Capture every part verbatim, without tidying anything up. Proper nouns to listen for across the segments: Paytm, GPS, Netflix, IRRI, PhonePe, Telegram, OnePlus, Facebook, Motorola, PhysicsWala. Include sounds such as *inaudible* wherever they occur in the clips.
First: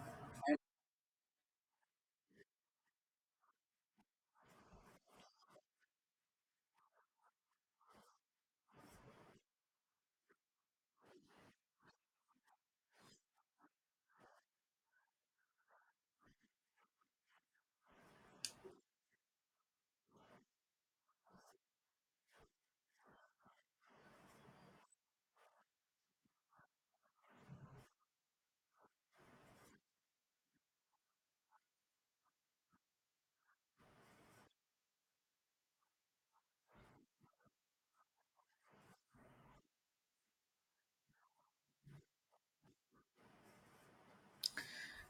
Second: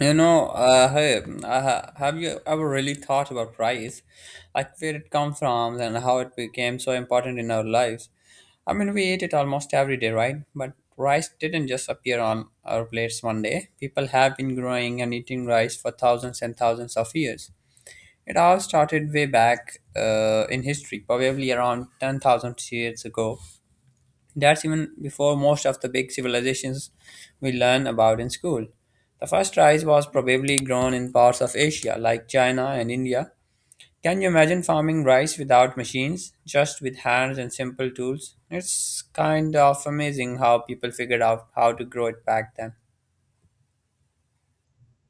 You know, uh, hey, uh, have you ever really thought about rice? Like where it comes from and how it became so important in our lives? I mean, we eat it almost every day, right? But rice didn't just appear on our plates one day. People have been growing and eating rice for thousands and thousands of years. It all started way back uh, in history, probably around ten thousand years ago, that's even before most of the big civilizations we learn about in school. The first rice was probably grown in parts of Asia, like China and India. Can you imagine farming rice without machines, just with hands and simple tools? It's kind of amazing how people figured out how to grow it back then.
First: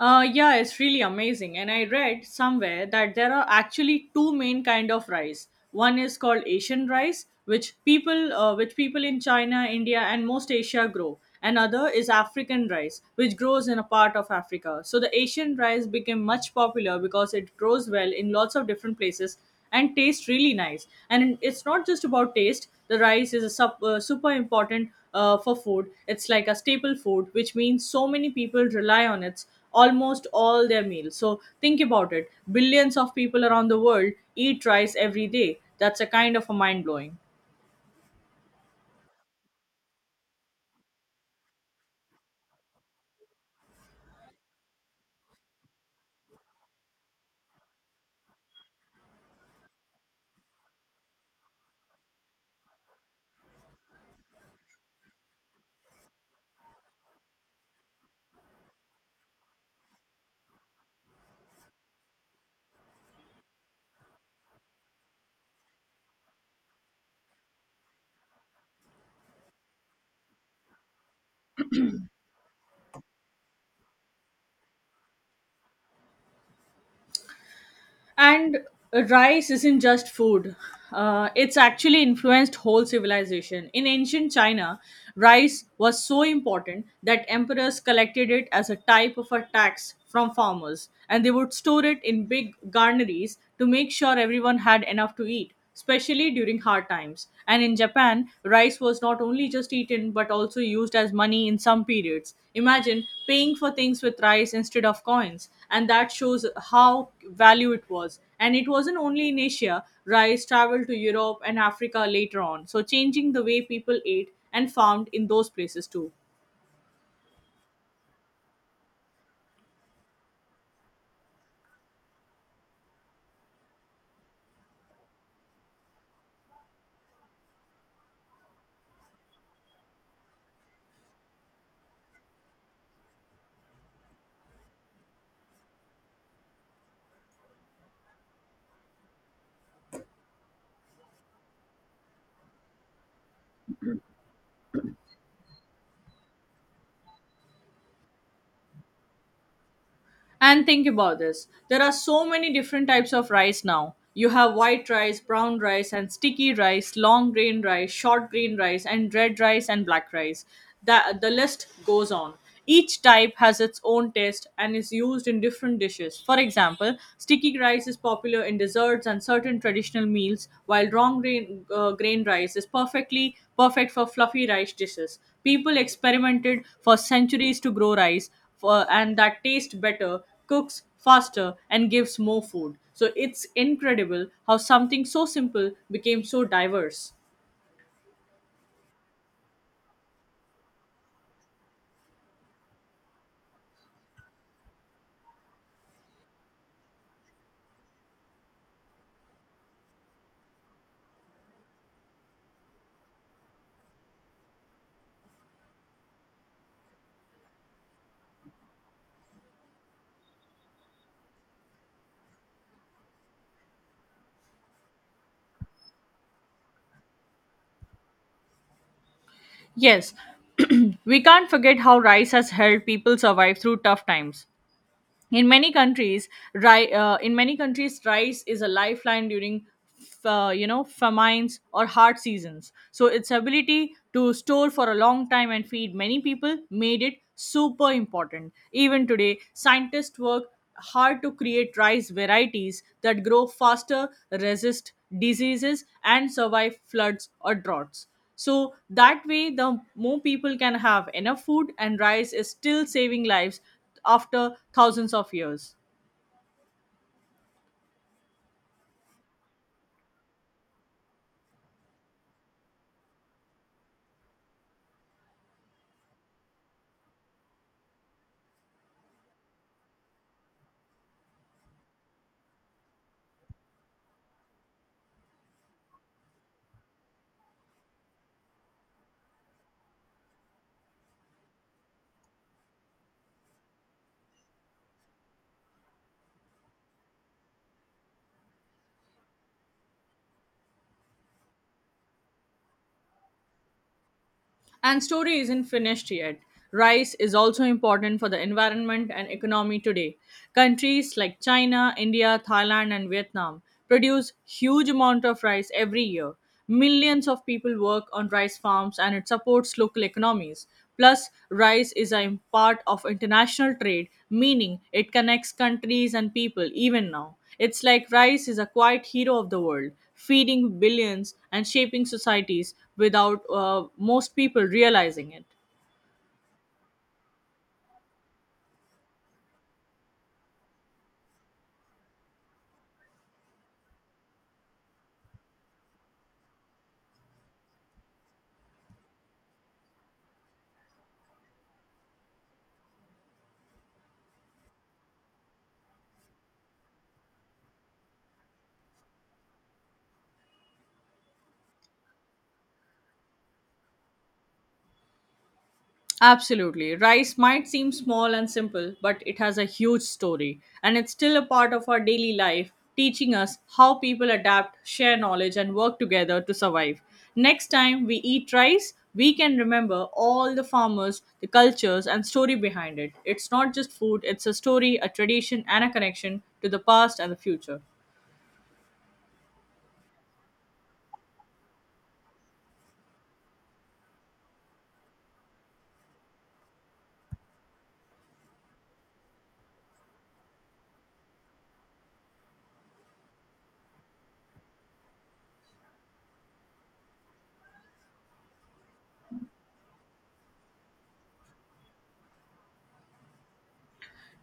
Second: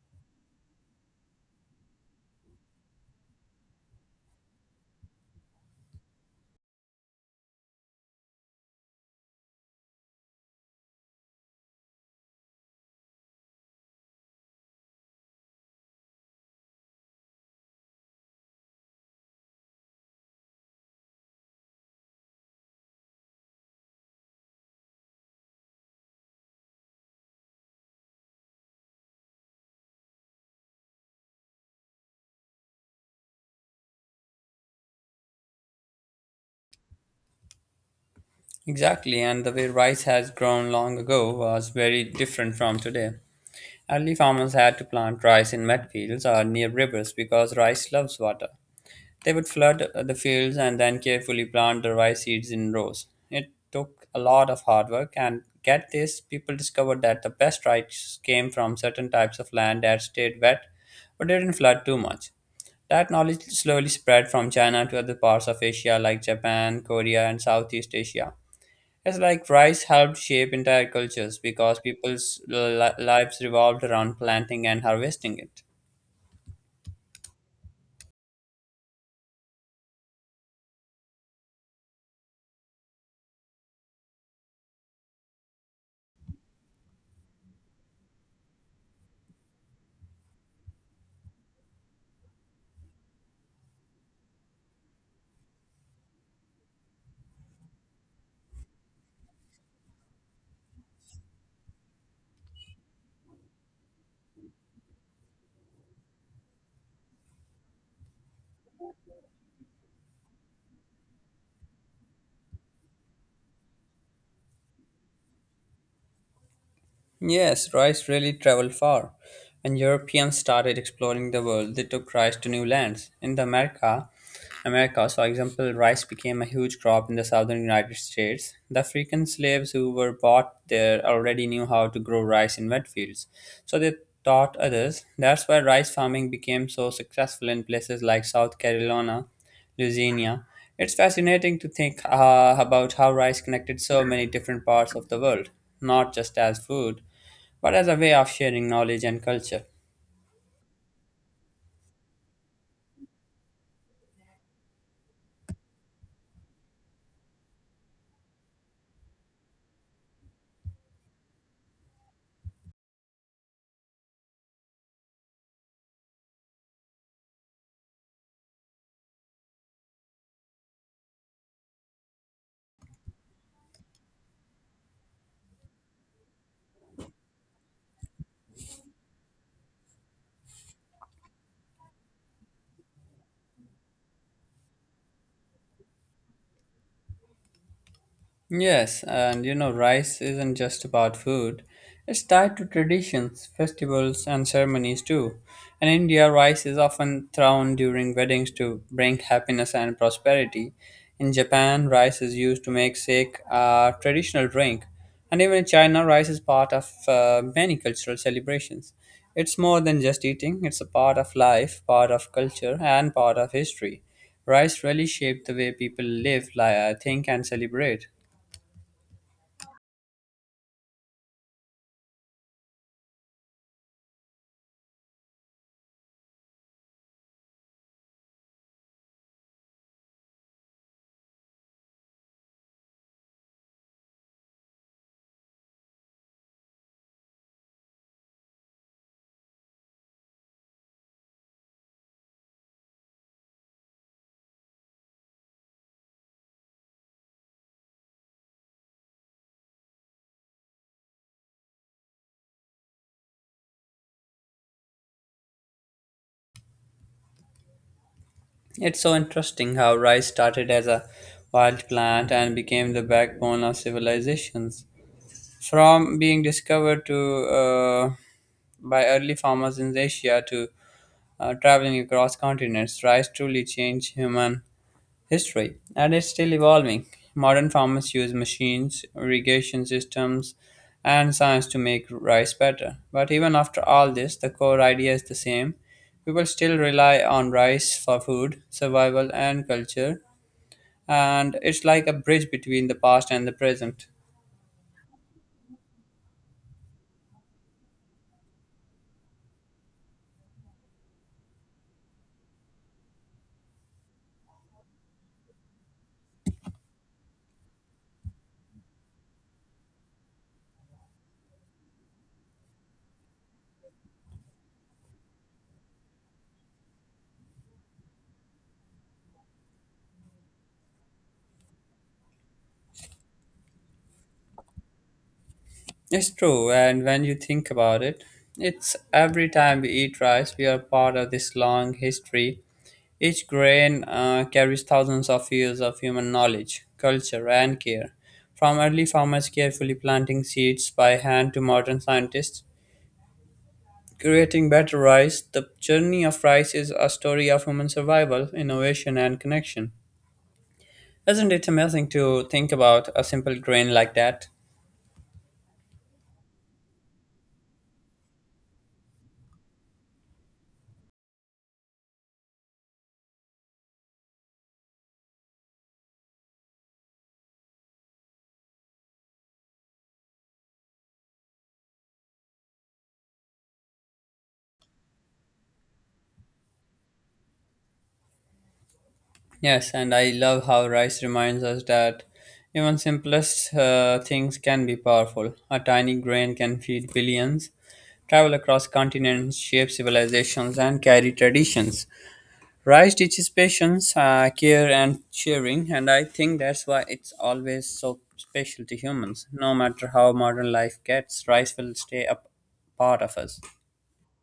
Uh, yeah, it's really amazing. And I read somewhere that there are actually two main kind of rice. One is called Asian rice, which people, uh, which people in China, India, and most Asia grow. Another is African rice, which grows in a part of Africa. So the Asian rice became much popular because it grows well in lots of different places and tastes really nice. And it's not just about taste. The rice is a sup uh, super important uh, for food. It's like a staple food, which means so many people rely on it almost all their meals. So think about it. Billions of people around the world eat rice every day. That's a kind of a mind blowing. Exactly, and the way rice has grown long ago was very different from today. Early farmers had to plant rice in mud fields or near rivers because rice loves water. They would flood the fields and then carefully plant the rice seeds in rows. It took a lot of hard work, and get this, people discovered that the best rice came from certain types of land that stayed wet but didn't flood too much. That knowledge slowly spread from China to other parts of Asia like Japan, Korea, and Southeast Asia. It's like rice helped shape entire cultures because people's li- lives revolved around planting and harvesting it. And rice isn't just food. Uh, it's actually influenced whole civilization. In ancient China, rice was so important that emperors collected it as a type of a tax from farmers, and they would store it in big garneries to make sure everyone had enough to eat, especially during hard times. And in Japan, rice was not only just eaten but also used as money in some periods. Imagine paying for things with rice instead of coins, and that shows how value it was. And it wasn't only in Asia, rice traveled to Europe and Africa later on, so changing the way people ate and farmed in those places too. Yes, rice really traveled far. When Europeans started exploring the world, they took rice to new lands. In the America, Americas, for example, rice became a huge crop in the southern United States. The African slaves who were bought there already knew how to grow rice in wet fields, so they taught others. That's why rice farming became so successful in places like South Carolina, Louisiana. It's fascinating to think uh, about how rice connected so many different parts of the world, not just as food, but as a way of sharing knowledge and culture. And think about this. There are so many different types of rice now. You have white rice, brown rice, and sticky rice, long grain rice, short grain rice, and red rice and black rice. The, the list goes on. Each type has its own taste and is used in different dishes. For example, sticky rice is popular in desserts and certain traditional meals, while long grain, uh, grain rice is perfectly perfect for fluffy rice dishes. People experimented for centuries to grow rice, for, and that tastes better, cooks faster, and gives more food. So it's incredible how something so simple became so diverse. Yes, and you know, rice isn't just about food. It's tied to traditions, festivals, and ceremonies too. In India, rice is often thrown during weddings to bring happiness and prosperity. In Japan, rice is used to make sake, a traditional drink. And even in China, rice is part of uh, many cultural celebrations. It's more than just eating, it's a part of life, part of culture, and part of history. Rice really shaped the way people live, li- think, and celebrate. Yes, *clears throat* we can't forget how rice has helped people survive through tough times in many countries. Ri- uh, in many countries rice is a lifeline during uh, you know famines or hard seasons. So its ability to store for a long time and feed many people made it super important. Even today scientists work hard to create rice varieties that grow faster, resist diseases, and survive floods or droughts, so that way the more people can have enough food, and rice is still saving lives after thousands of years. It's so interesting how rice started as a wild plant and became the backbone of civilizations. From being discovered to uh, by early farmers in Asia to uh, traveling across continents, rice truly changed human history, and it's still evolving. Modern farmers use machines, irrigation systems, and science to make rice better. But even after all this, the core idea is the same. People still rely on rice for food, survival, and culture, and it's like a bridge between the past and the present. And story isn't finished yet. Rice is also important for the environment and economy today. Countries like China, India, Thailand and Vietnam produce huge amount of rice every year. Millions of people work on rice farms and it supports local economies. Plus, rice is a part of international trade, meaning it connects countries and people even now. It's like rice is a quiet hero of the world, feeding billions and shaping societies without uh, most people realizing it. It's true, and when you think about it, it's every time we eat rice, we are part of this long history. Each grain uh, carries thousands of years of human knowledge, culture, and care. From early farmers carefully planting seeds by hand to modern scientists creating better rice, the journey of rice is a story of human survival, innovation, and connection. Isn't it amazing to think about a simple grain like that? Absolutely. Rice might seem small and simple, but it has a huge story, and it's still a part of our daily life, teaching us how people adapt, share knowledge, and work together to survive. Next time we eat rice, we can remember all the farmers, the cultures, and story behind it. It's not just food, it's a story, a tradition, and a connection to the past and the future. Yes, and I love how rice reminds us that even simplest uh, things can be powerful. A tiny grain can feed billions, travel across continents, shape civilizations, and carry traditions. Rice teaches patience, uh, care, and sharing, and I think that's why it's always so special to humans. No matter how modern life gets, rice will stay a p- part of us.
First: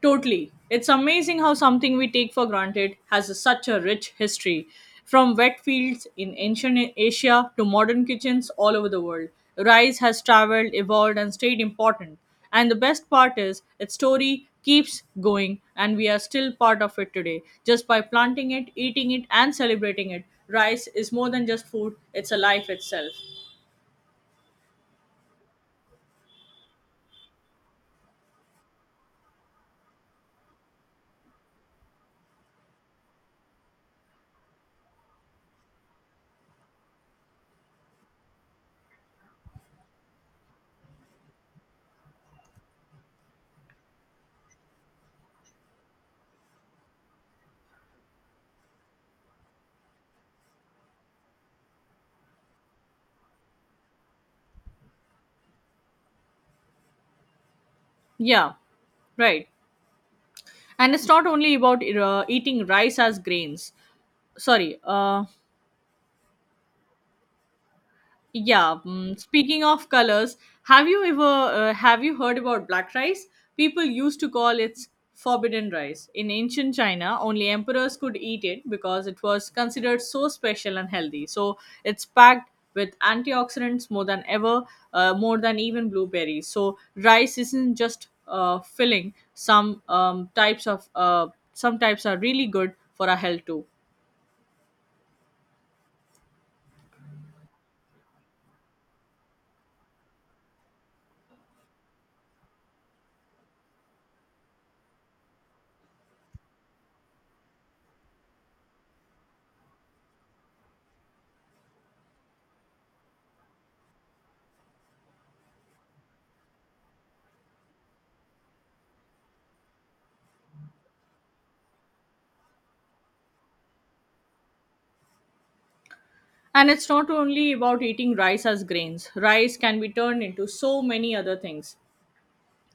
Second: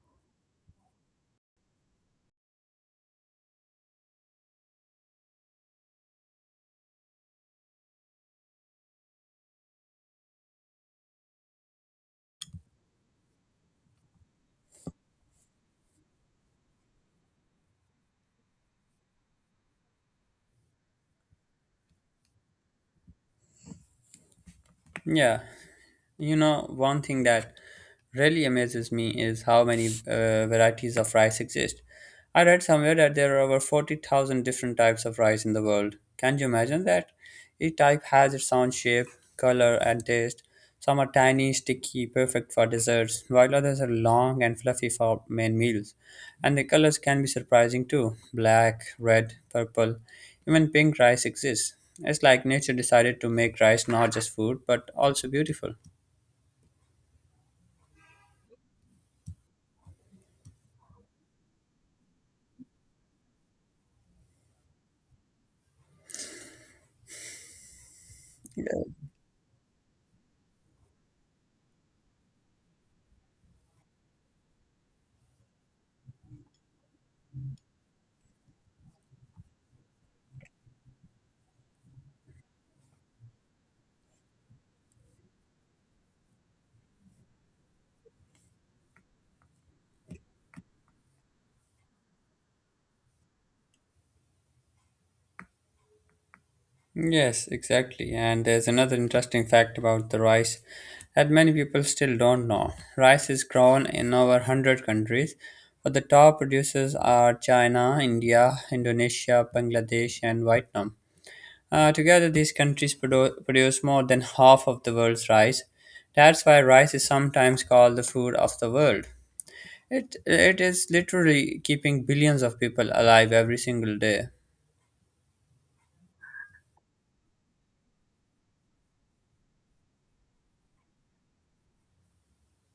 Totally. It's amazing how something we take for granted has a- such a rich history. From wet fields in ancient A- Asia to modern kitchens all over the world, rice has traveled, evolved, and stayed important. And the best part is, its story keeps going, and we are still part of it today. Just by planting it, eating it, and celebrating it, rice is more than just food, it's a life itself. Yeah. You know, one thing that really amazes me is how many uh, varieties of rice exist. I read somewhere that there are over forty thousand different types of rice in the world. Can you imagine that? Each type has its own shape, color, and taste. Some are tiny, sticky, perfect for desserts, while others are long and fluffy for main meals. And the colors can be surprising too: black, red, purple, even pink rice exists. It's like nature decided to make rice not just food but also beautiful. Yeah, right. And it's not only about uh, eating rice as grains. Sorry, uh, Yeah, mm, speaking of colors, have you ever uh, have you heard about black rice? People used to call it forbidden rice. In ancient China, only emperors could eat it because it was considered so special and healthy. So it's packed with antioxidants more than ever, uh, more than even blueberries. So rice isn't just uh, filling. Some um, types of uh, some types are really good for our health too. Yes, exactly. And there's another interesting fact about the rice that many people still don't know. Rice is grown in over one hundred countries, but the top producers are China, India, Indonesia, Bangladesh, and Vietnam. Uh, together, these countries produ- produce more than half of the world's rice. That's why rice is sometimes called the food of the world. It, it is literally keeping billions of people alive every single day. And it's not only about eating rice as grains. Rice can be turned into so many other things.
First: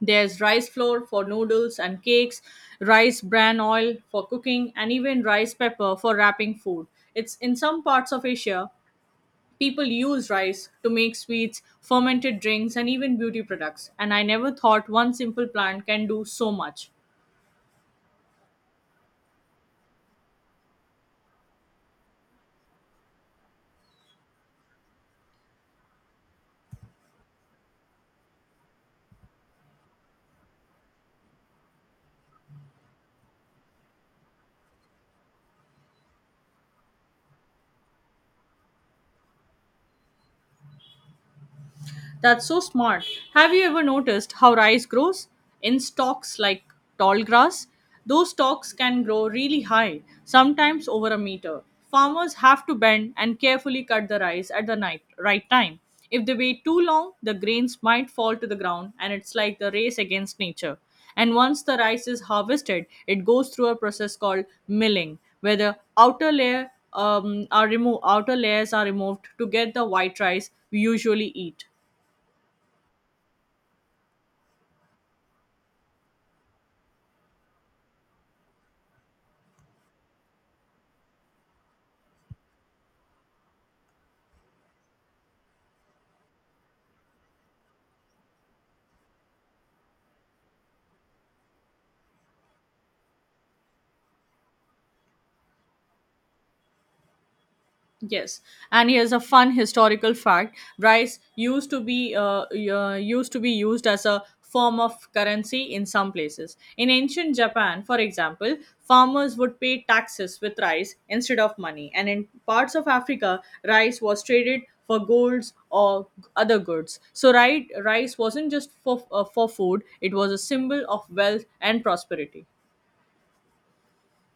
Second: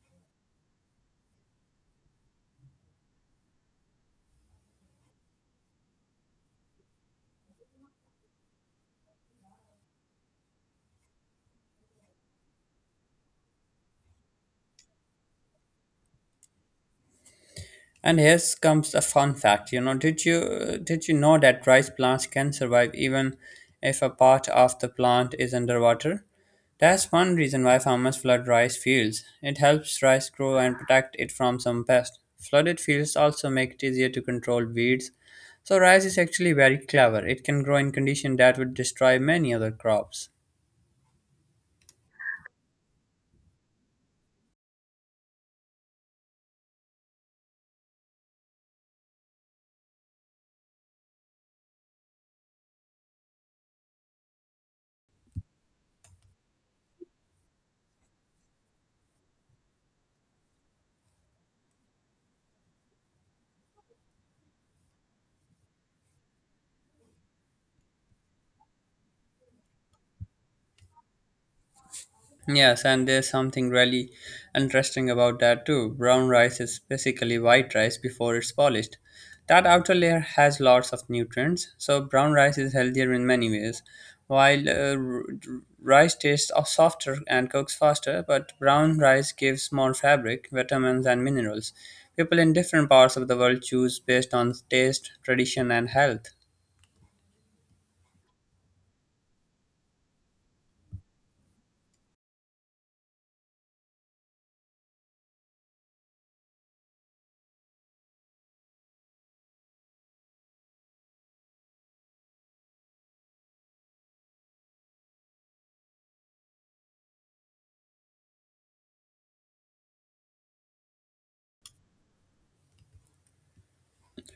There's rice flour for noodles and cakes, rice bran oil for cooking, and even rice pepper for wrapping food. It's in some parts of Asia, people use rice to make sweets, fermented drinks, and even beauty products. And I never thought one simple plant can do so much. And here comes a fun fact. You know, did you did you know that rice plants can survive even if a part of the plant is underwater? That's one reason why farmers flood rice fields. It helps rice grow and protect it from some pests. Flooded fields also make it easier to control weeds. So rice is actually very clever. It can grow in conditions that would destroy many other crops. That's so smart. Have you ever noticed how rice grows? In stalks like tall grass? Those stalks can grow really high, sometimes over a meter. Farmers have to bend and carefully cut the rice at the night, right time. If they wait too long, the grains might fall to the ground and it's like the race against nature. And once the rice is harvested, it goes through a process called milling, where the outer layer um, are remo- outer layers are removed to get the white rice we usually eat. Yes, and there's something really interesting about that too. Brown rice is basically white rice before it's polished. That outer layer has lots of nutrients, so brown rice is healthier in many ways. While uh, r- Rice tastes of softer and cooks faster, but brown rice gives more fabric, vitamins, and minerals. People in different parts of the world choose based on taste, tradition, and health. Yes, and here's a fun historical fact: rice used to be uh, uh, used to be used as a form of currency in some places. In ancient Japan, for example, farmers would pay taxes with rice instead of money, and in parts of Africa, rice was traded for golds or other goods. So, right, rice wasn't just for uh, for food; it was a symbol of wealth and prosperity.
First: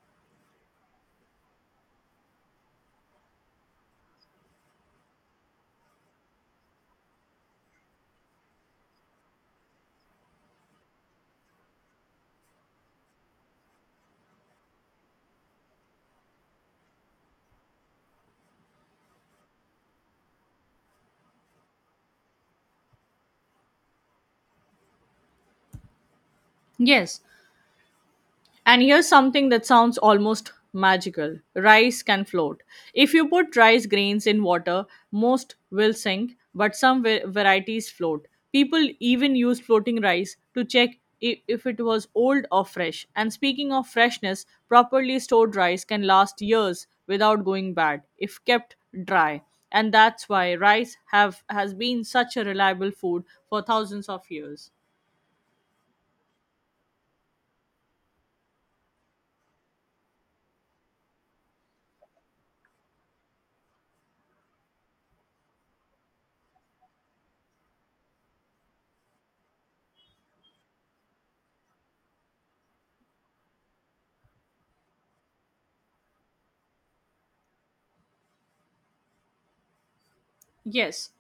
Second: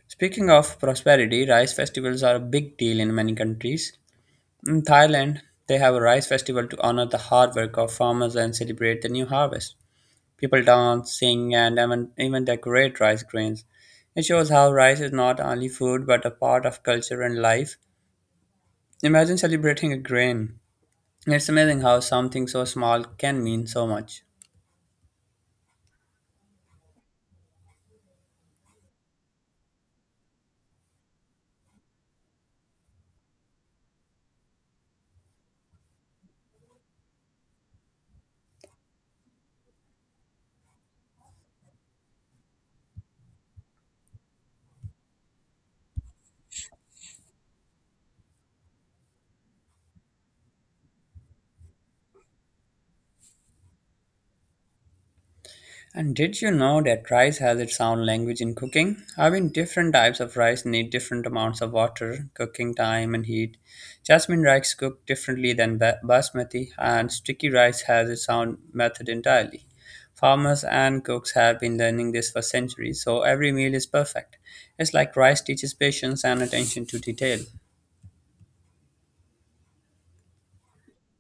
Speaking of prosperity, rice festivals are a big deal in many countries. In Thailand, they have a rice festival to honor the hard work of farmers and celebrate the new harvest. People dance, sing, and even, even decorate rice grains. It shows how rice is not only food but a part of culture and life. Imagine celebrating a grain. It's amazing how something so small can mean so much. Yes, and here's something that sounds almost magical: rice can float. If you put rice grains in water, most will sink, but some va- varieties float. People even use floating rice to check i- if it was old or fresh. And speaking of freshness, properly stored rice can last years without going bad if kept dry. And that's why rice have has been such a reliable food for thousands of years. And did you know that rice has its own language in cooking? I mean, different types of rice need different amounts of water, cooking time, and heat. Jasmine rice cooked differently than ba- basmati, and sticky rice has its own method entirely. Farmers and cooks have been learning this for centuries, so every meal is perfect. It's like rice teaches patience and attention to detail. Yes,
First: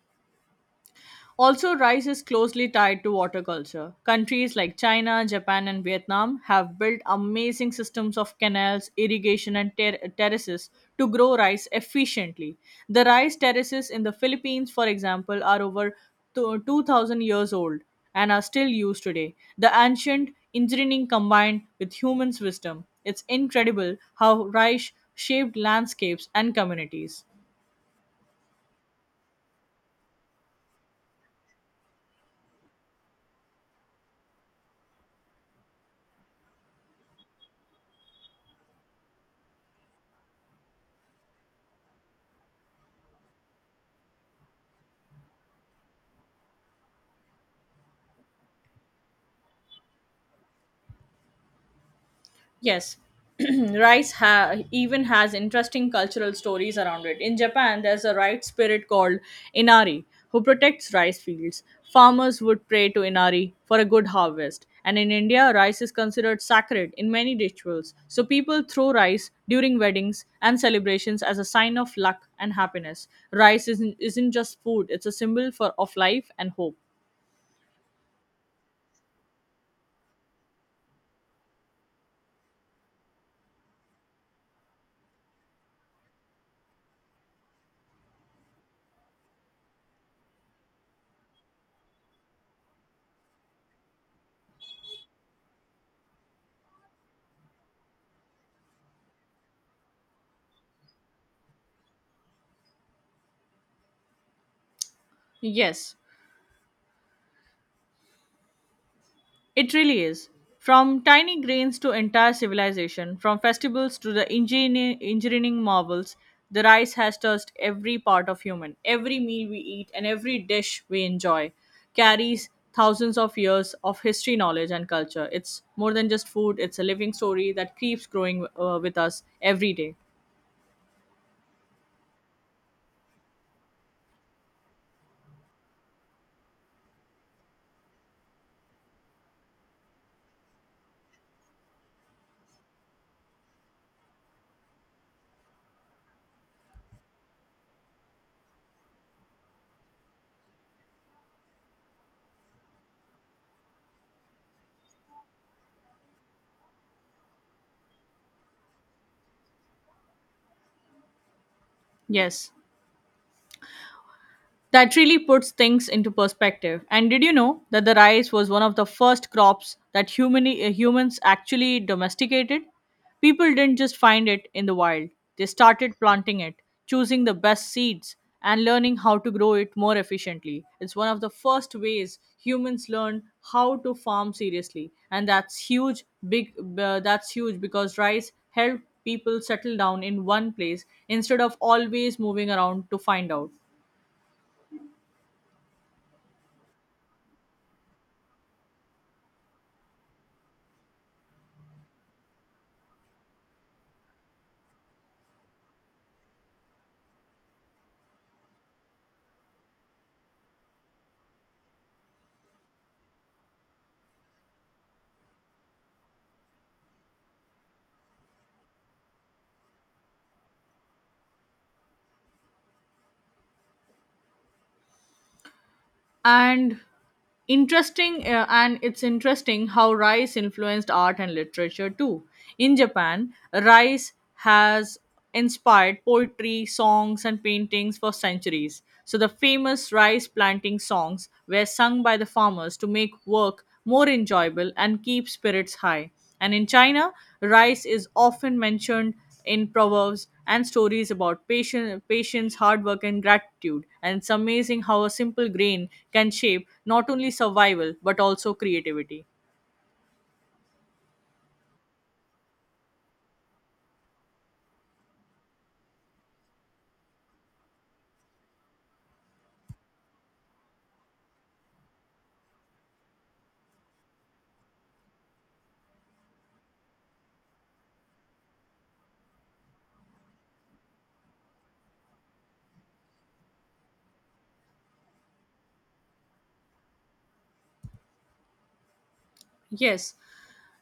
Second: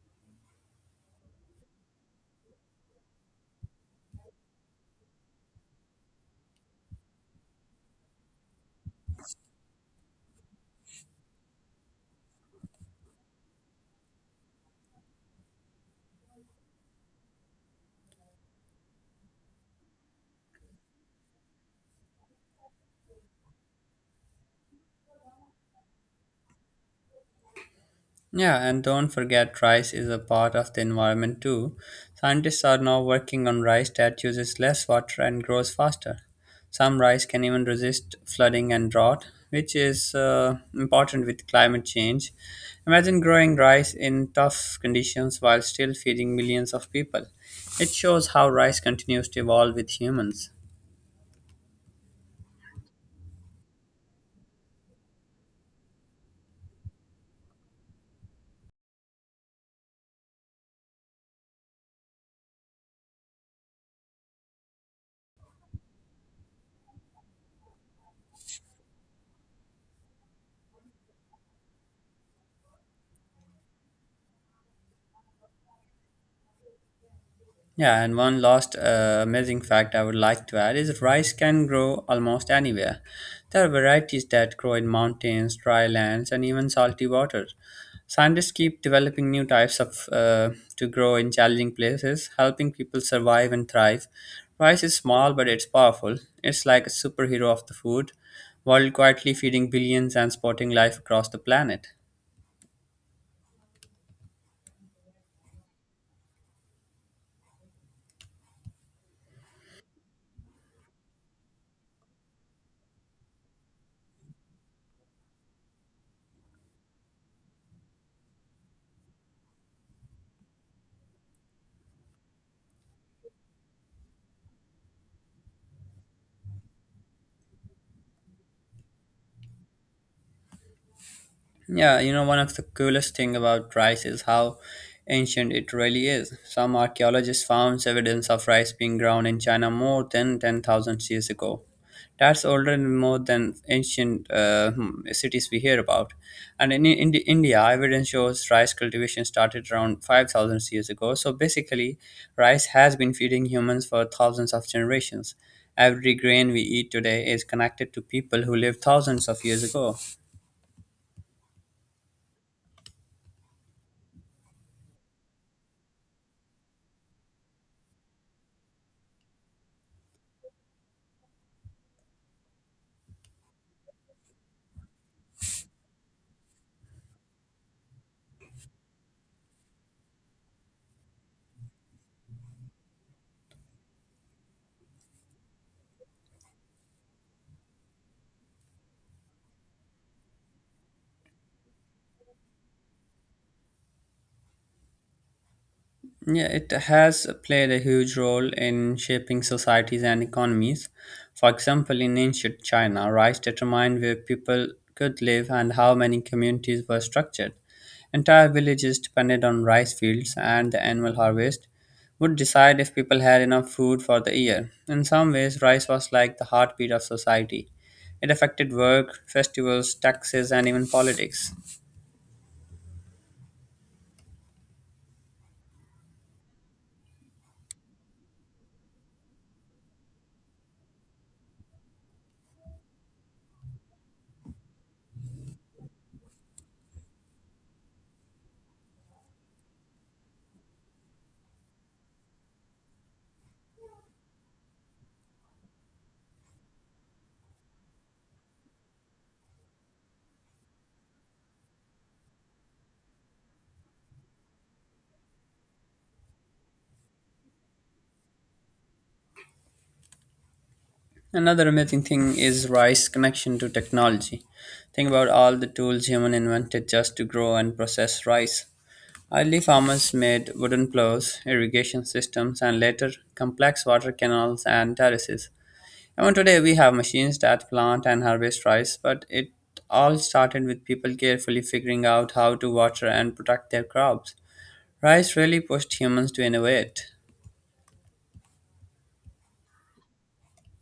also, rice is closely tied to water culture. Countries like China, Japan, and Vietnam have built amazing systems of canals, irrigation, and ter- terraces to grow rice efficiently. The rice terraces in the Philippines, for example, are over to- two thousand years old and are still used today. The ancient engineering combined with humans' wisdom. It's incredible how rice shaped landscapes and communities. Yeah, and don't forget rice is a part of the environment too. Scientists are now working on rice that uses less water and grows faster. Some rice can even resist flooding and drought, which is uh, important with climate change. Imagine growing rice in tough conditions while still feeding millions of people. It shows how rice continues to evolve with humans. Yes, *clears throat* rice ha- even has interesting cultural stories around it. In Japan, there's a rice spirit called Inari who protects rice fields. Farmers would pray to Inari for a good harvest. And in India, rice is considered sacred in many rituals. So people throw rice during weddings and celebrations as a sign of luck and happiness. Rice isn't, isn't just food, it's a symbol for of life and hope. Yeah, and one last uh, amazing fact I would like to add is rice can grow almost anywhere. There are varieties that grow in mountains, dry lands, and even salty waters. Scientists keep developing new types of uh, to grow in challenging places, helping people survive and thrive. Rice is small, but it's powerful. It's like a superhero of the food, while quietly feeding billions and supporting life across the planet. Yes, it really is. From tiny grains to entire civilization, from festivals to the engineer- engineering marvels, the rice has touched every part of human. Every meal we eat and every dish we enjoy carries thousands of years of history, knowledge, and culture. It's more than just food, it's a living story that keeps growing uh, with us every day. Yeah, you know, one of the coolest thing about rice is how ancient it really is. Some archaeologists found evidence of rice being ground in China more than ten thousand years ago. That's older and more than ancient uh, hmm, cities we hear about. And in, in India, evidence shows rice cultivation started around five thousand years ago. So basically, rice has been feeding humans for thousands of generations. Every grain we eat today is connected to people who lived thousands of years ago. Yes. That really puts things into perspective. And did you know that the rice was one of the first crops that human, uh, humans actually domesticated? People didn't just find it in the wild, they started planting it, choosing the best seeds, and learning how to grow it more efficiently. It's one of the first ways humans learned how to farm seriously. And that's huge, big, uh, that's huge because rice helped people settle down in one place instead of always moving around to find out. Yeah, it has played a huge role in shaping societies and economies. For example, in ancient China, rice determined where people could live and how many communities were structured. Entire villages depended on rice fields, and the annual harvest would decide if people had enough food for the year. In some ways, rice was like the heartbeat of society. It affected work, festivals, taxes, and even politics. and interesting uh, and it's interesting how rice influenced art and literature too. In Japan, rice has inspired poetry, songs, and paintings for centuries. So the famous rice planting songs were sung by the farmers to make work more enjoyable and keep spirits high. And in China, rice is often mentioned in proverbs and stories about patience, patience, hard work, and gratitude. And it's amazing how a simple grain can shape not only survival but also creativity. Another amazing thing is Rice's connection to technology. Think about all the tools human invented just to grow and process rice. Early farmers made wooden plows, irrigation systems, and later complex water canals and terraces. Even today, we have machines that plant and harvest rice, but it all started with people carefully figuring out how to water and protect their crops. Rice really pushed humans to innovate. Yes,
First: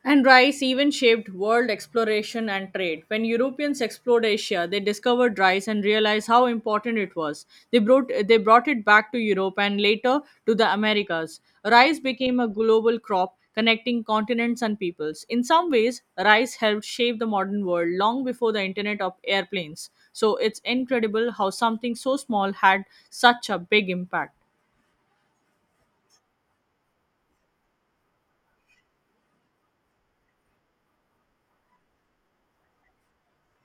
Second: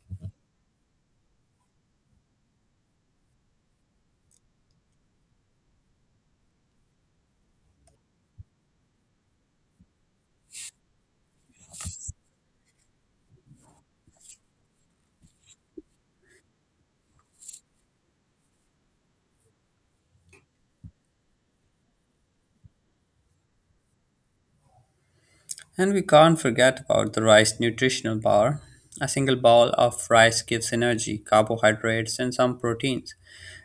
and rice even shaped world exploration and trade. When Europeans explored Asia, they discovered rice and realized how important it was. They brought, they brought it back to Europe and later to the Americas. Rice became a global crop connecting continents and peoples. In some ways, rice helped shape the modern world long before the internet of airplanes. So it's incredible how something so small had such a big impact. And we can't forget about the rice nutritional power. A single bowl of rice gives energy, carbohydrates, and some proteins.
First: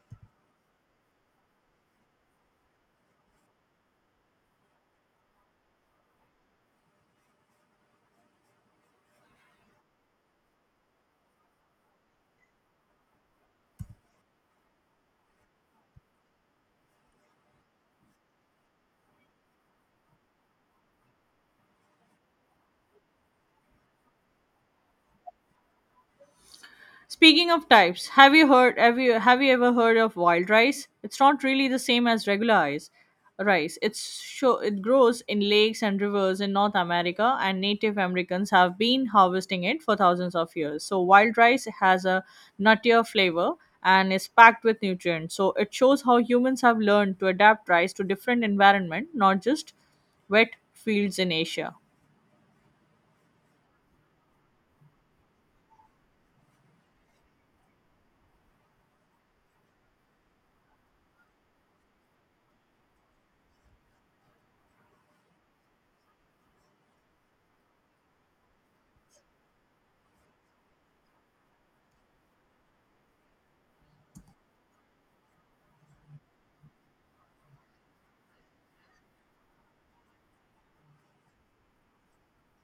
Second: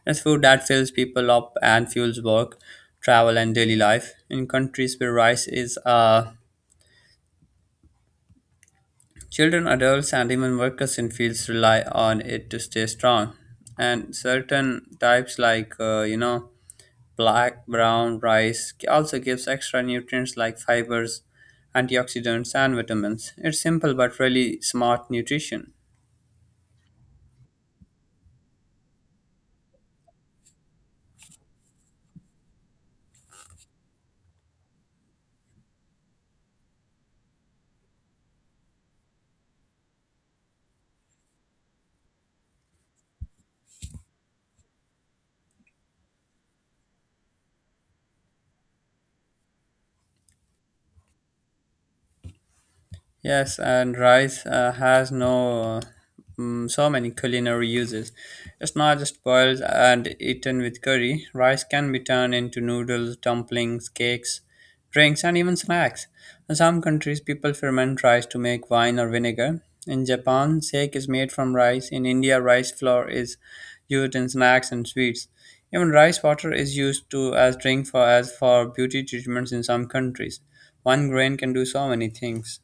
It's food that fills people up and fuels work, travel, and daily life. In countries where rice is, uh, children, adults, and even workers in fields rely on it to stay strong. And certain types, like, uh, you know, black brown rice also gives extra nutrients like fibers, antioxidants, and vitamins. It's simple but really smart nutrition. Speaking of types, have you heard have you have you ever heard of wild rice? It's not really the same as regular rice. Rice. It's show it grows in lakes and rivers in North America and Native Americans have been harvesting it for thousands of years. So wild rice has a nuttier flavor and is packed with nutrients. So it shows how humans have learned to adapt rice to different environment, not just wet fields in Asia. Yes, and rice uh, has no mm so many culinary uses. It's not just boiled and eaten with curry. Rice can be turned into noodles, dumplings, cakes, drinks, and even snacks. In some countries, people ferment rice to make wine or vinegar. In Japan, sake is made from rice. In India, rice flour is used in snacks and sweets. Even rice water is used to as drink for as for beauty treatments in some countries. One grain can do so many things.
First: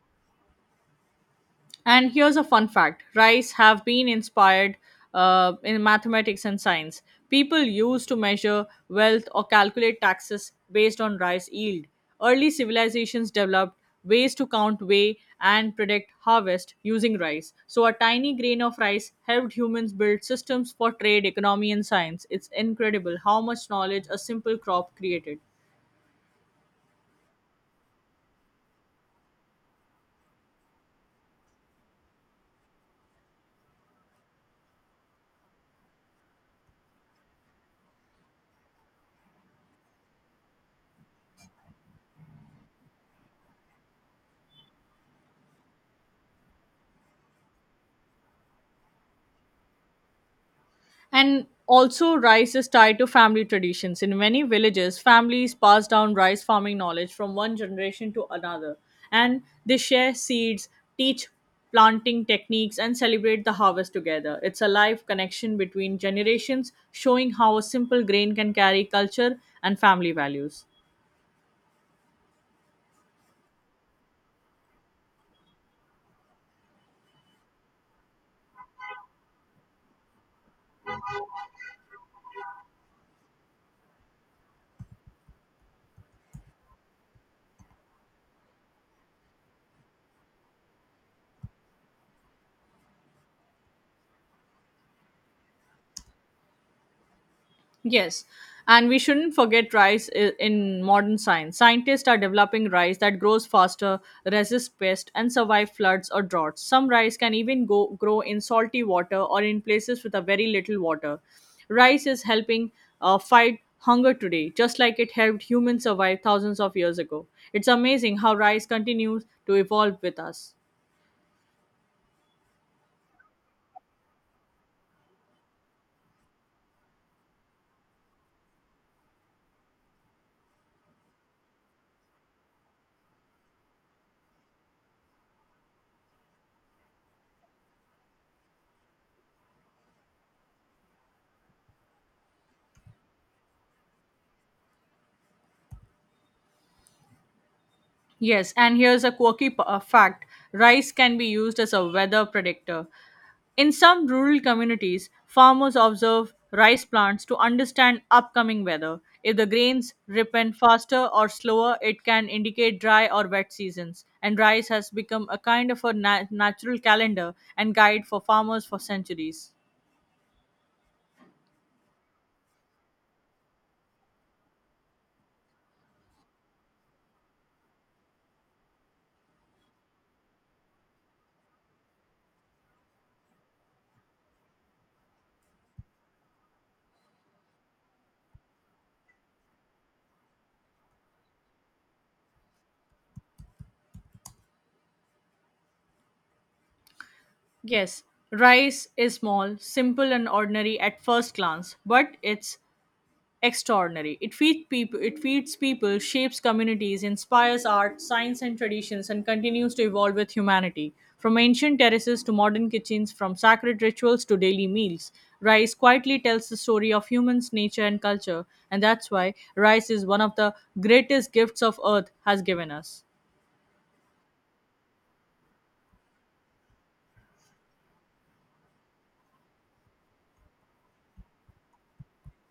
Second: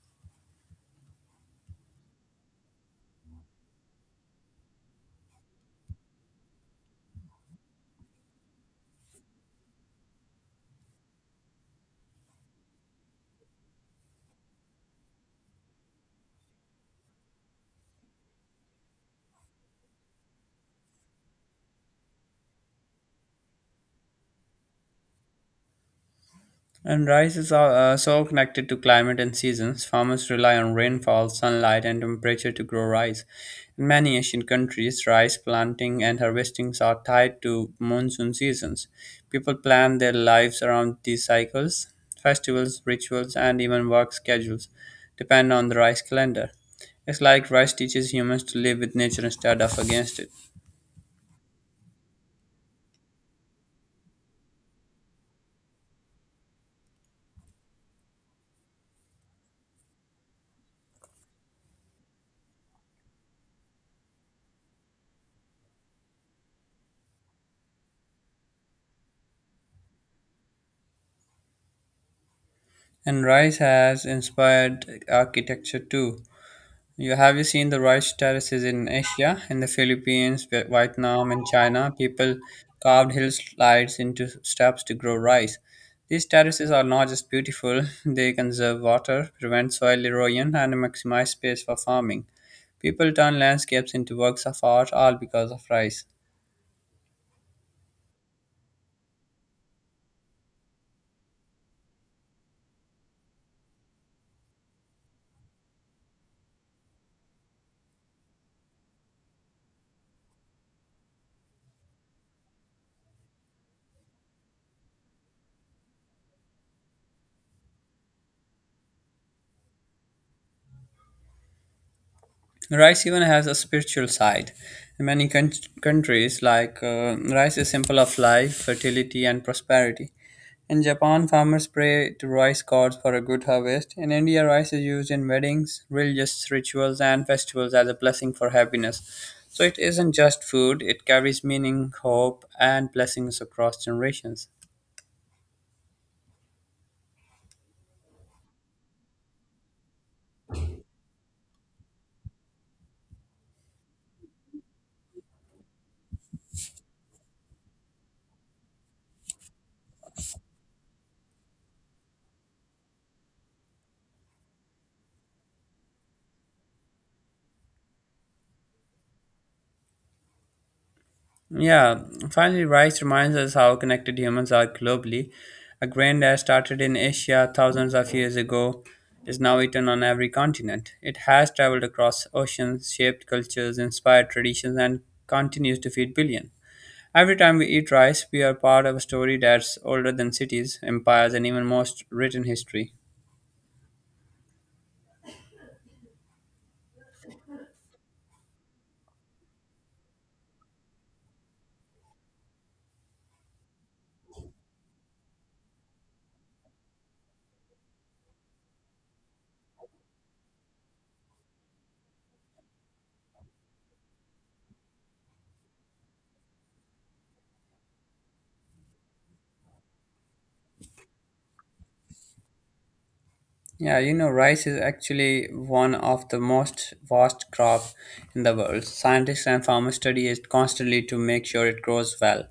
And here's a fun fact: rice have been inspired uh, in mathematics and science. People used to measure wealth or calculate taxes based on rice yield. Early civilizations developed ways to count, weigh, and predict harvest using rice. So a tiny grain of rice helped humans build systems for trade, economy, and science. It's incredible how much knowledge a simple crop created. And rices are uh, so connected to climate and seasons. Farmers rely on rainfall, sunlight, and temperature to grow rice. In many Asian countries, rice planting and harvestings are tied to monsoon seasons. People plan their lives around these cycles. Festivals, rituals, and even work schedules depend on the rice calendar. It's like rice teaches humans to live with nature instead of against it. And also, rice is tied to family traditions. In many villages, families pass down rice farming knowledge from one generation to another, and they share seeds, teach planting techniques, and celebrate the harvest together. It's a live connection between generations, showing how a simple grain can carry culture and family values. And rice has inspired architecture too. You have you seen the rice terraces in Asia, in the Philippines, Vi- Vietnam, and China? People carved hillsides into steps to grow rice. These terraces are not just beautiful; *laughs* they conserve water, prevent soil erosion, and maximize space for farming. People turn landscapes into works of art all because of rice. Yes, and we shouldn't forget rice i- in modern science. Scientists are developing rice that grows faster, resists pests, and survive floods or droughts. Some rice can even go, grow in salty water or in places with a very little water. Rice is helping uh, fight hunger today, just like it helped humans survive thousands of years ago. It's amazing how rice continues to evolve with us. Rice even has a spiritual side. In many coun- countries, like uh, rice is symbol of life, fertility, and prosperity. In Japan, farmers pray to rice gods for a good harvest. In India, rice is used in weddings, religious rituals, and festivals as a blessing for happiness. So it isn't just food; it carries meaning, hope, and blessings across generations. Yes, and here's a quirky p- uh, fact rice can be used as a weather predictor. In some rural communities, farmers observe rice plants to understand upcoming weather. If the grains ripen faster or slower, it can indicate dry or wet seasons. And rice has become a kind of a na- natural calendar and guide for farmers for centuries. Yeah, finally, rice reminds us how connected humans are globally. A grain that started in Asia thousands of years ago is now eaten on every continent. It has traveled across oceans, shaped cultures, inspired traditions, and continues to feed billions. Every time we eat rice, we are part of a story that's older than cities, empires, and even most written history. Yes, rice is small, simple, and ordinary at first glance, but it's extraordinary. It feeds people, it feeds people, shapes communities, inspires art, science, and traditions, and continues to evolve with humanity. From ancient terraces to modern kitchens, from sacred rituals to daily meals, rice quietly tells the story of humans, nature, and culture, and that's why rice is one of the greatest gifts of earth has given us. Yeah, you know, rice is actually one of the most vast crop in the world. Scientists and farmers study it constantly to make sure it grows well.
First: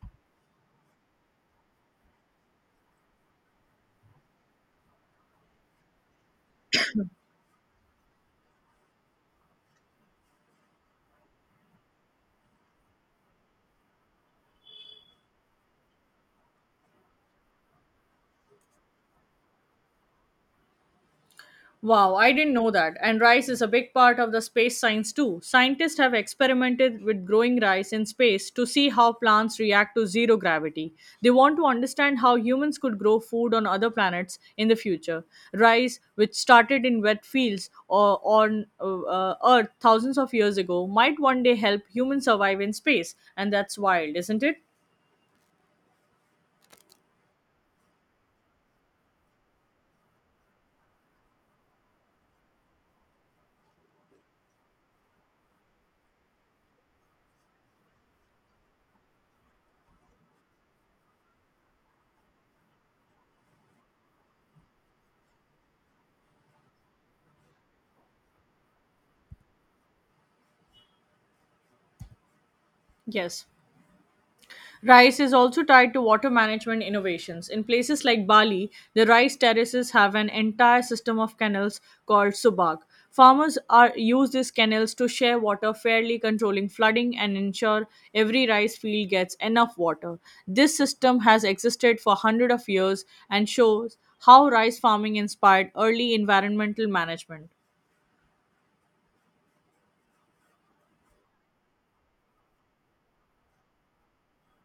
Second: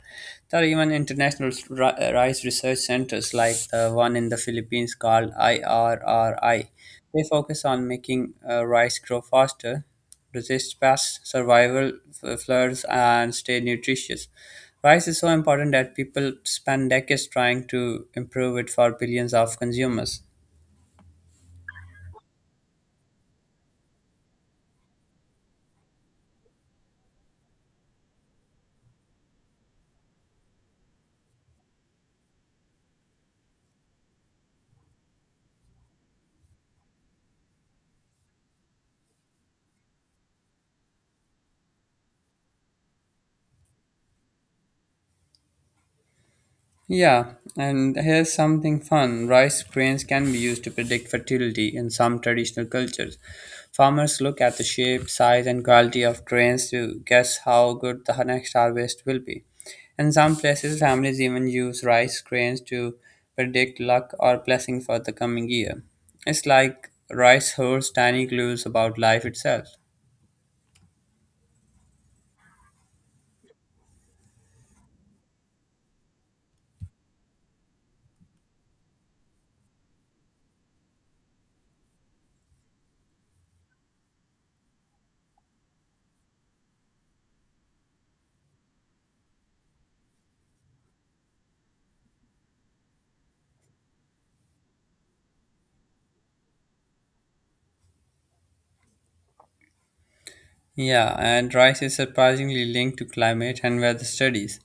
There are even international ri- uh, rice research centers like the one in the Philippines called IRRI. They focus on making uh, rice grow faster, resist pests, survival f- floods, and stay nutritious. Rice is so important that people spend decades trying to improve it for billions of consumers. Wow, I didn't know that. And rice is a big part of the space science too. Scientists have experimented with growing rice in space to see how plants react to zero gravity. They want to understand how humans could grow food on other planets in the future. Rice, which started in wet fields or on uh, uh, Earth thousands of years ago, might one day help humans survive in space. And that's wild, isn't it? Yeah, and here's something fun. Rice grains can be used to predict fertility in some traditional cultures. Farmers look at the shape, size, and quality of grains to guess how good the next harvest will be. In some places, families even use rice grains to predict luck or blessing for the coming year. It's like rice holds tiny clues about life itself. Yes. Rice is also tied to water management innovations. In places like Bali, the rice terraces have an entire system of canals called subag. Farmers are, use these canals to share water fairly, controlling flooding and ensure every rice field gets enough water. This system has existed for hundreds of years and shows how rice farming inspired early environmental management. Yeah, and rice is surprisingly linked to climate and weather studies.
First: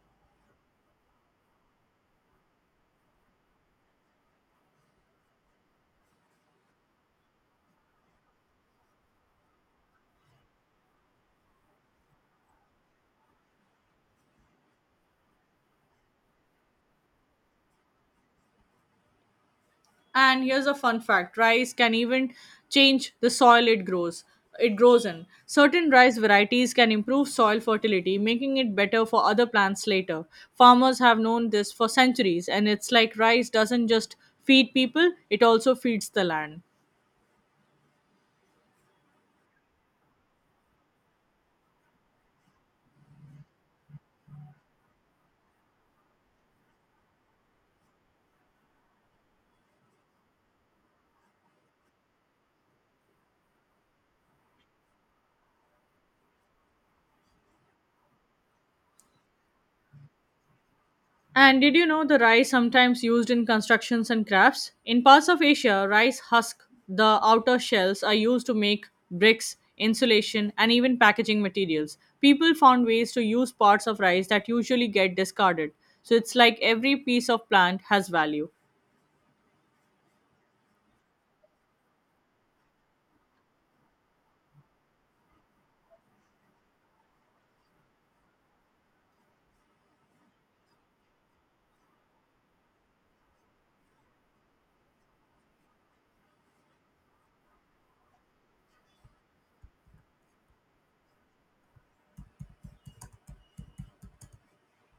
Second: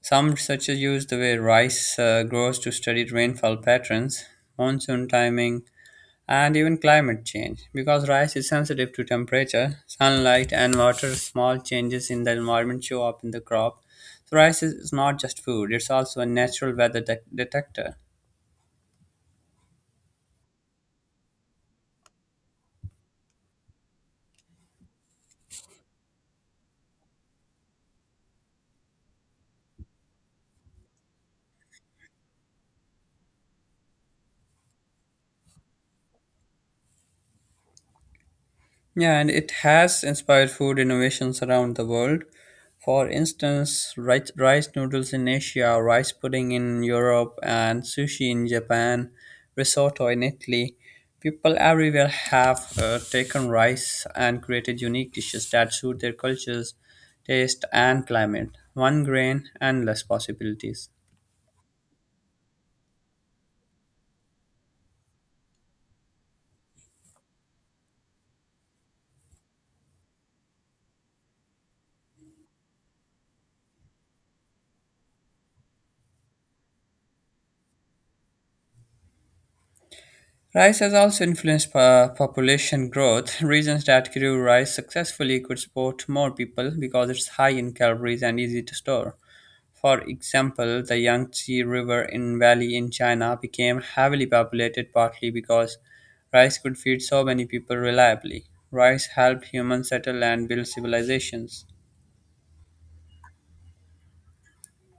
Some researchers use the way rice uh, grows to study rainfall patterns, monsoon timing, and even climate change. Because rice is sensitive to temperature, sunlight, and water, small changes in the environment show up in the crop. So, rice is is not just food, it's also a natural weather de- detector. And here's a fun fact rice can even change the soil it grows. It grows in. Certain rice varieties can improve soil fertility, making it better for other plants later. Farmers have known this for centuries, and it's like rice doesn't just feed people, it also feeds the land. Yeah, and it has inspired food innovations around the world. For instance, rice, rice noodles in Asia, rice pudding in Europe, and sushi in Japan, risotto in Italy. People everywhere have uh, taken rice and created unique dishes that suit their cultures, taste, and climate. One grain, endless possibilities. And did you know the rice sometimes used in constructions and crafts? In parts of Asia, rice husk, the outer shells, are used to make bricks, insulation, and even packaging materials. People found ways to use parts of rice that usually get discarded. So it's like every piece of plant has value. Rice has also influenced po- population growth. *laughs* Regions that grew rice successfully could support more people because it's high in calories and easy to store. For example, the Yangtze River in valley in China became heavily populated partly because rice could feed so many people reliably. Rice helped humans settle and build civilizations.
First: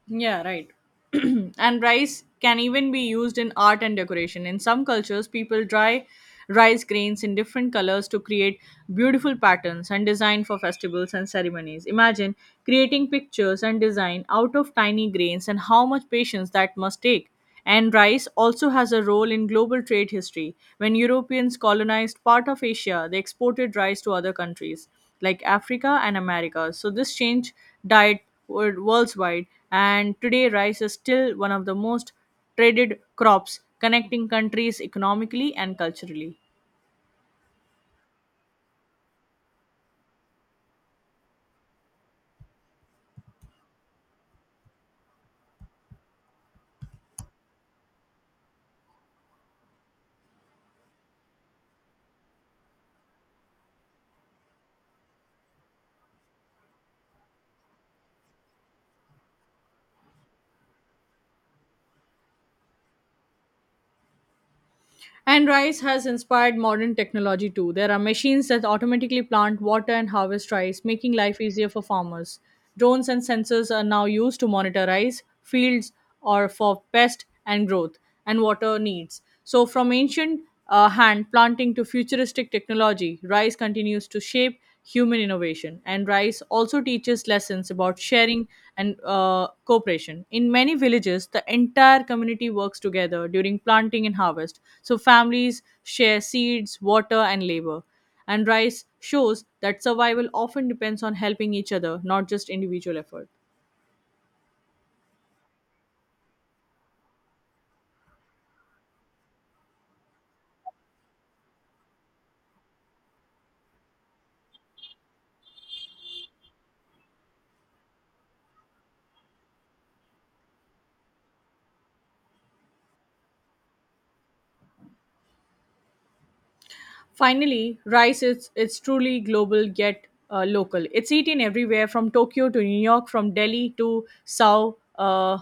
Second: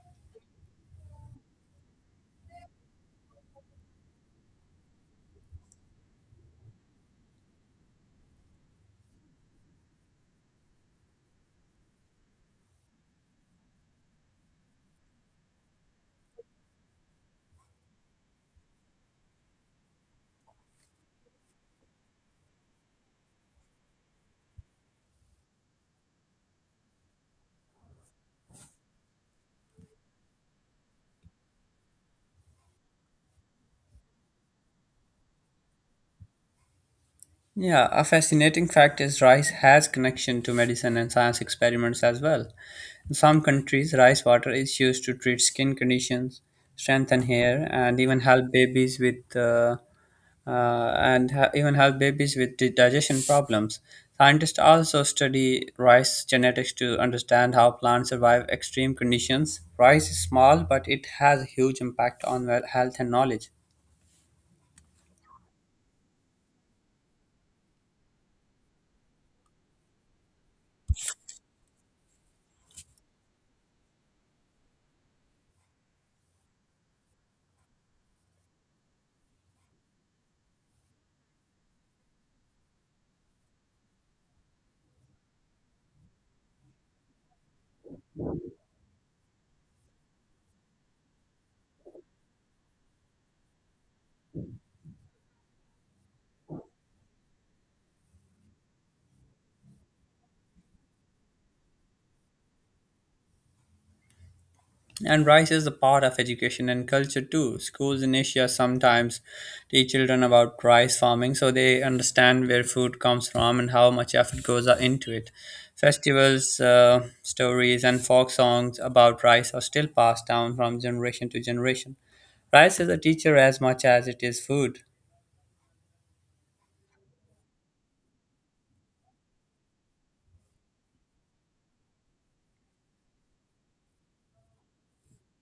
Yeah, right. *clears throat* And rice can even be used in art and decoration. In some cultures, people dry rice grains in different colors to create beautiful patterns and design for festivals and ceremonies. Imagine creating pictures and design out of tiny grains and how much patience that must take. And rice also has a role in global trade history. When Europeans colonized part of Asia, they exported rice to other countries like Africa and America. So this changed diet wor- worldwide, and today rice is still one of the most traded crops, connecting countries economically and culturally. Yeah, a fascinating fact is rice has connection to medicine and science experiments as well. In some countries, rice water is used to treat skin conditions, strengthen hair, and even help babies with uh, uh, and ha- even help babies with di- digestion problems. Scientists also study rice genetics to understand how plants survive extreme conditions. Rice is small, but it has a huge impact on well- health and knowledge. And rice has inspired modern technology too. There are machines that automatically plant, water, and harvest rice, making life easier for farmers. Drones and sensors are now used to monitor rice fields or for pest and growth and water needs. So, from ancient uh, hand planting to futuristic technology, rice continues to shape human innovation. And rice also teaches lessons about sharing and uh, cooperation. In many villages, the entire community works together during planting and harvest. So families share seeds, water, and labor. And rice shows that survival often depends on helping each other, not just individual effort. And rice is a part of education and culture too. Schools in Asia sometimes teach children about rice farming so they understand where food comes from and how much effort goes into it. Festivals, uh, stories, and folk songs about rice are still passed down from generation to generation. Rice is a teacher as much as it is food. Finally, rice is it's truly global yet uh, local. It's eaten everywhere from Tokyo to New York, from Delhi to Sao uh,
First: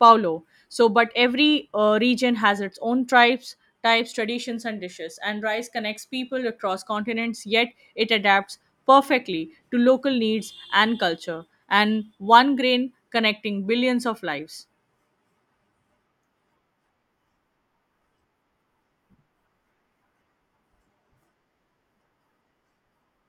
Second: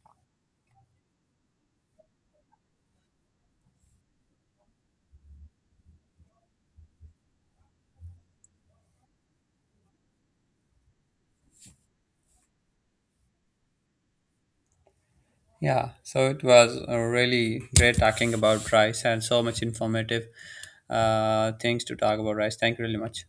Paulo. So, but every uh, region has its own tribes, types, traditions, and dishes. And rice connects people across continents, yet it adapts perfectly to local needs and culture. And one grain connecting billions of lives. Yeah, so it was uh, really great talking about rice and so much informative uh, things to talk about rice. Thank you really much.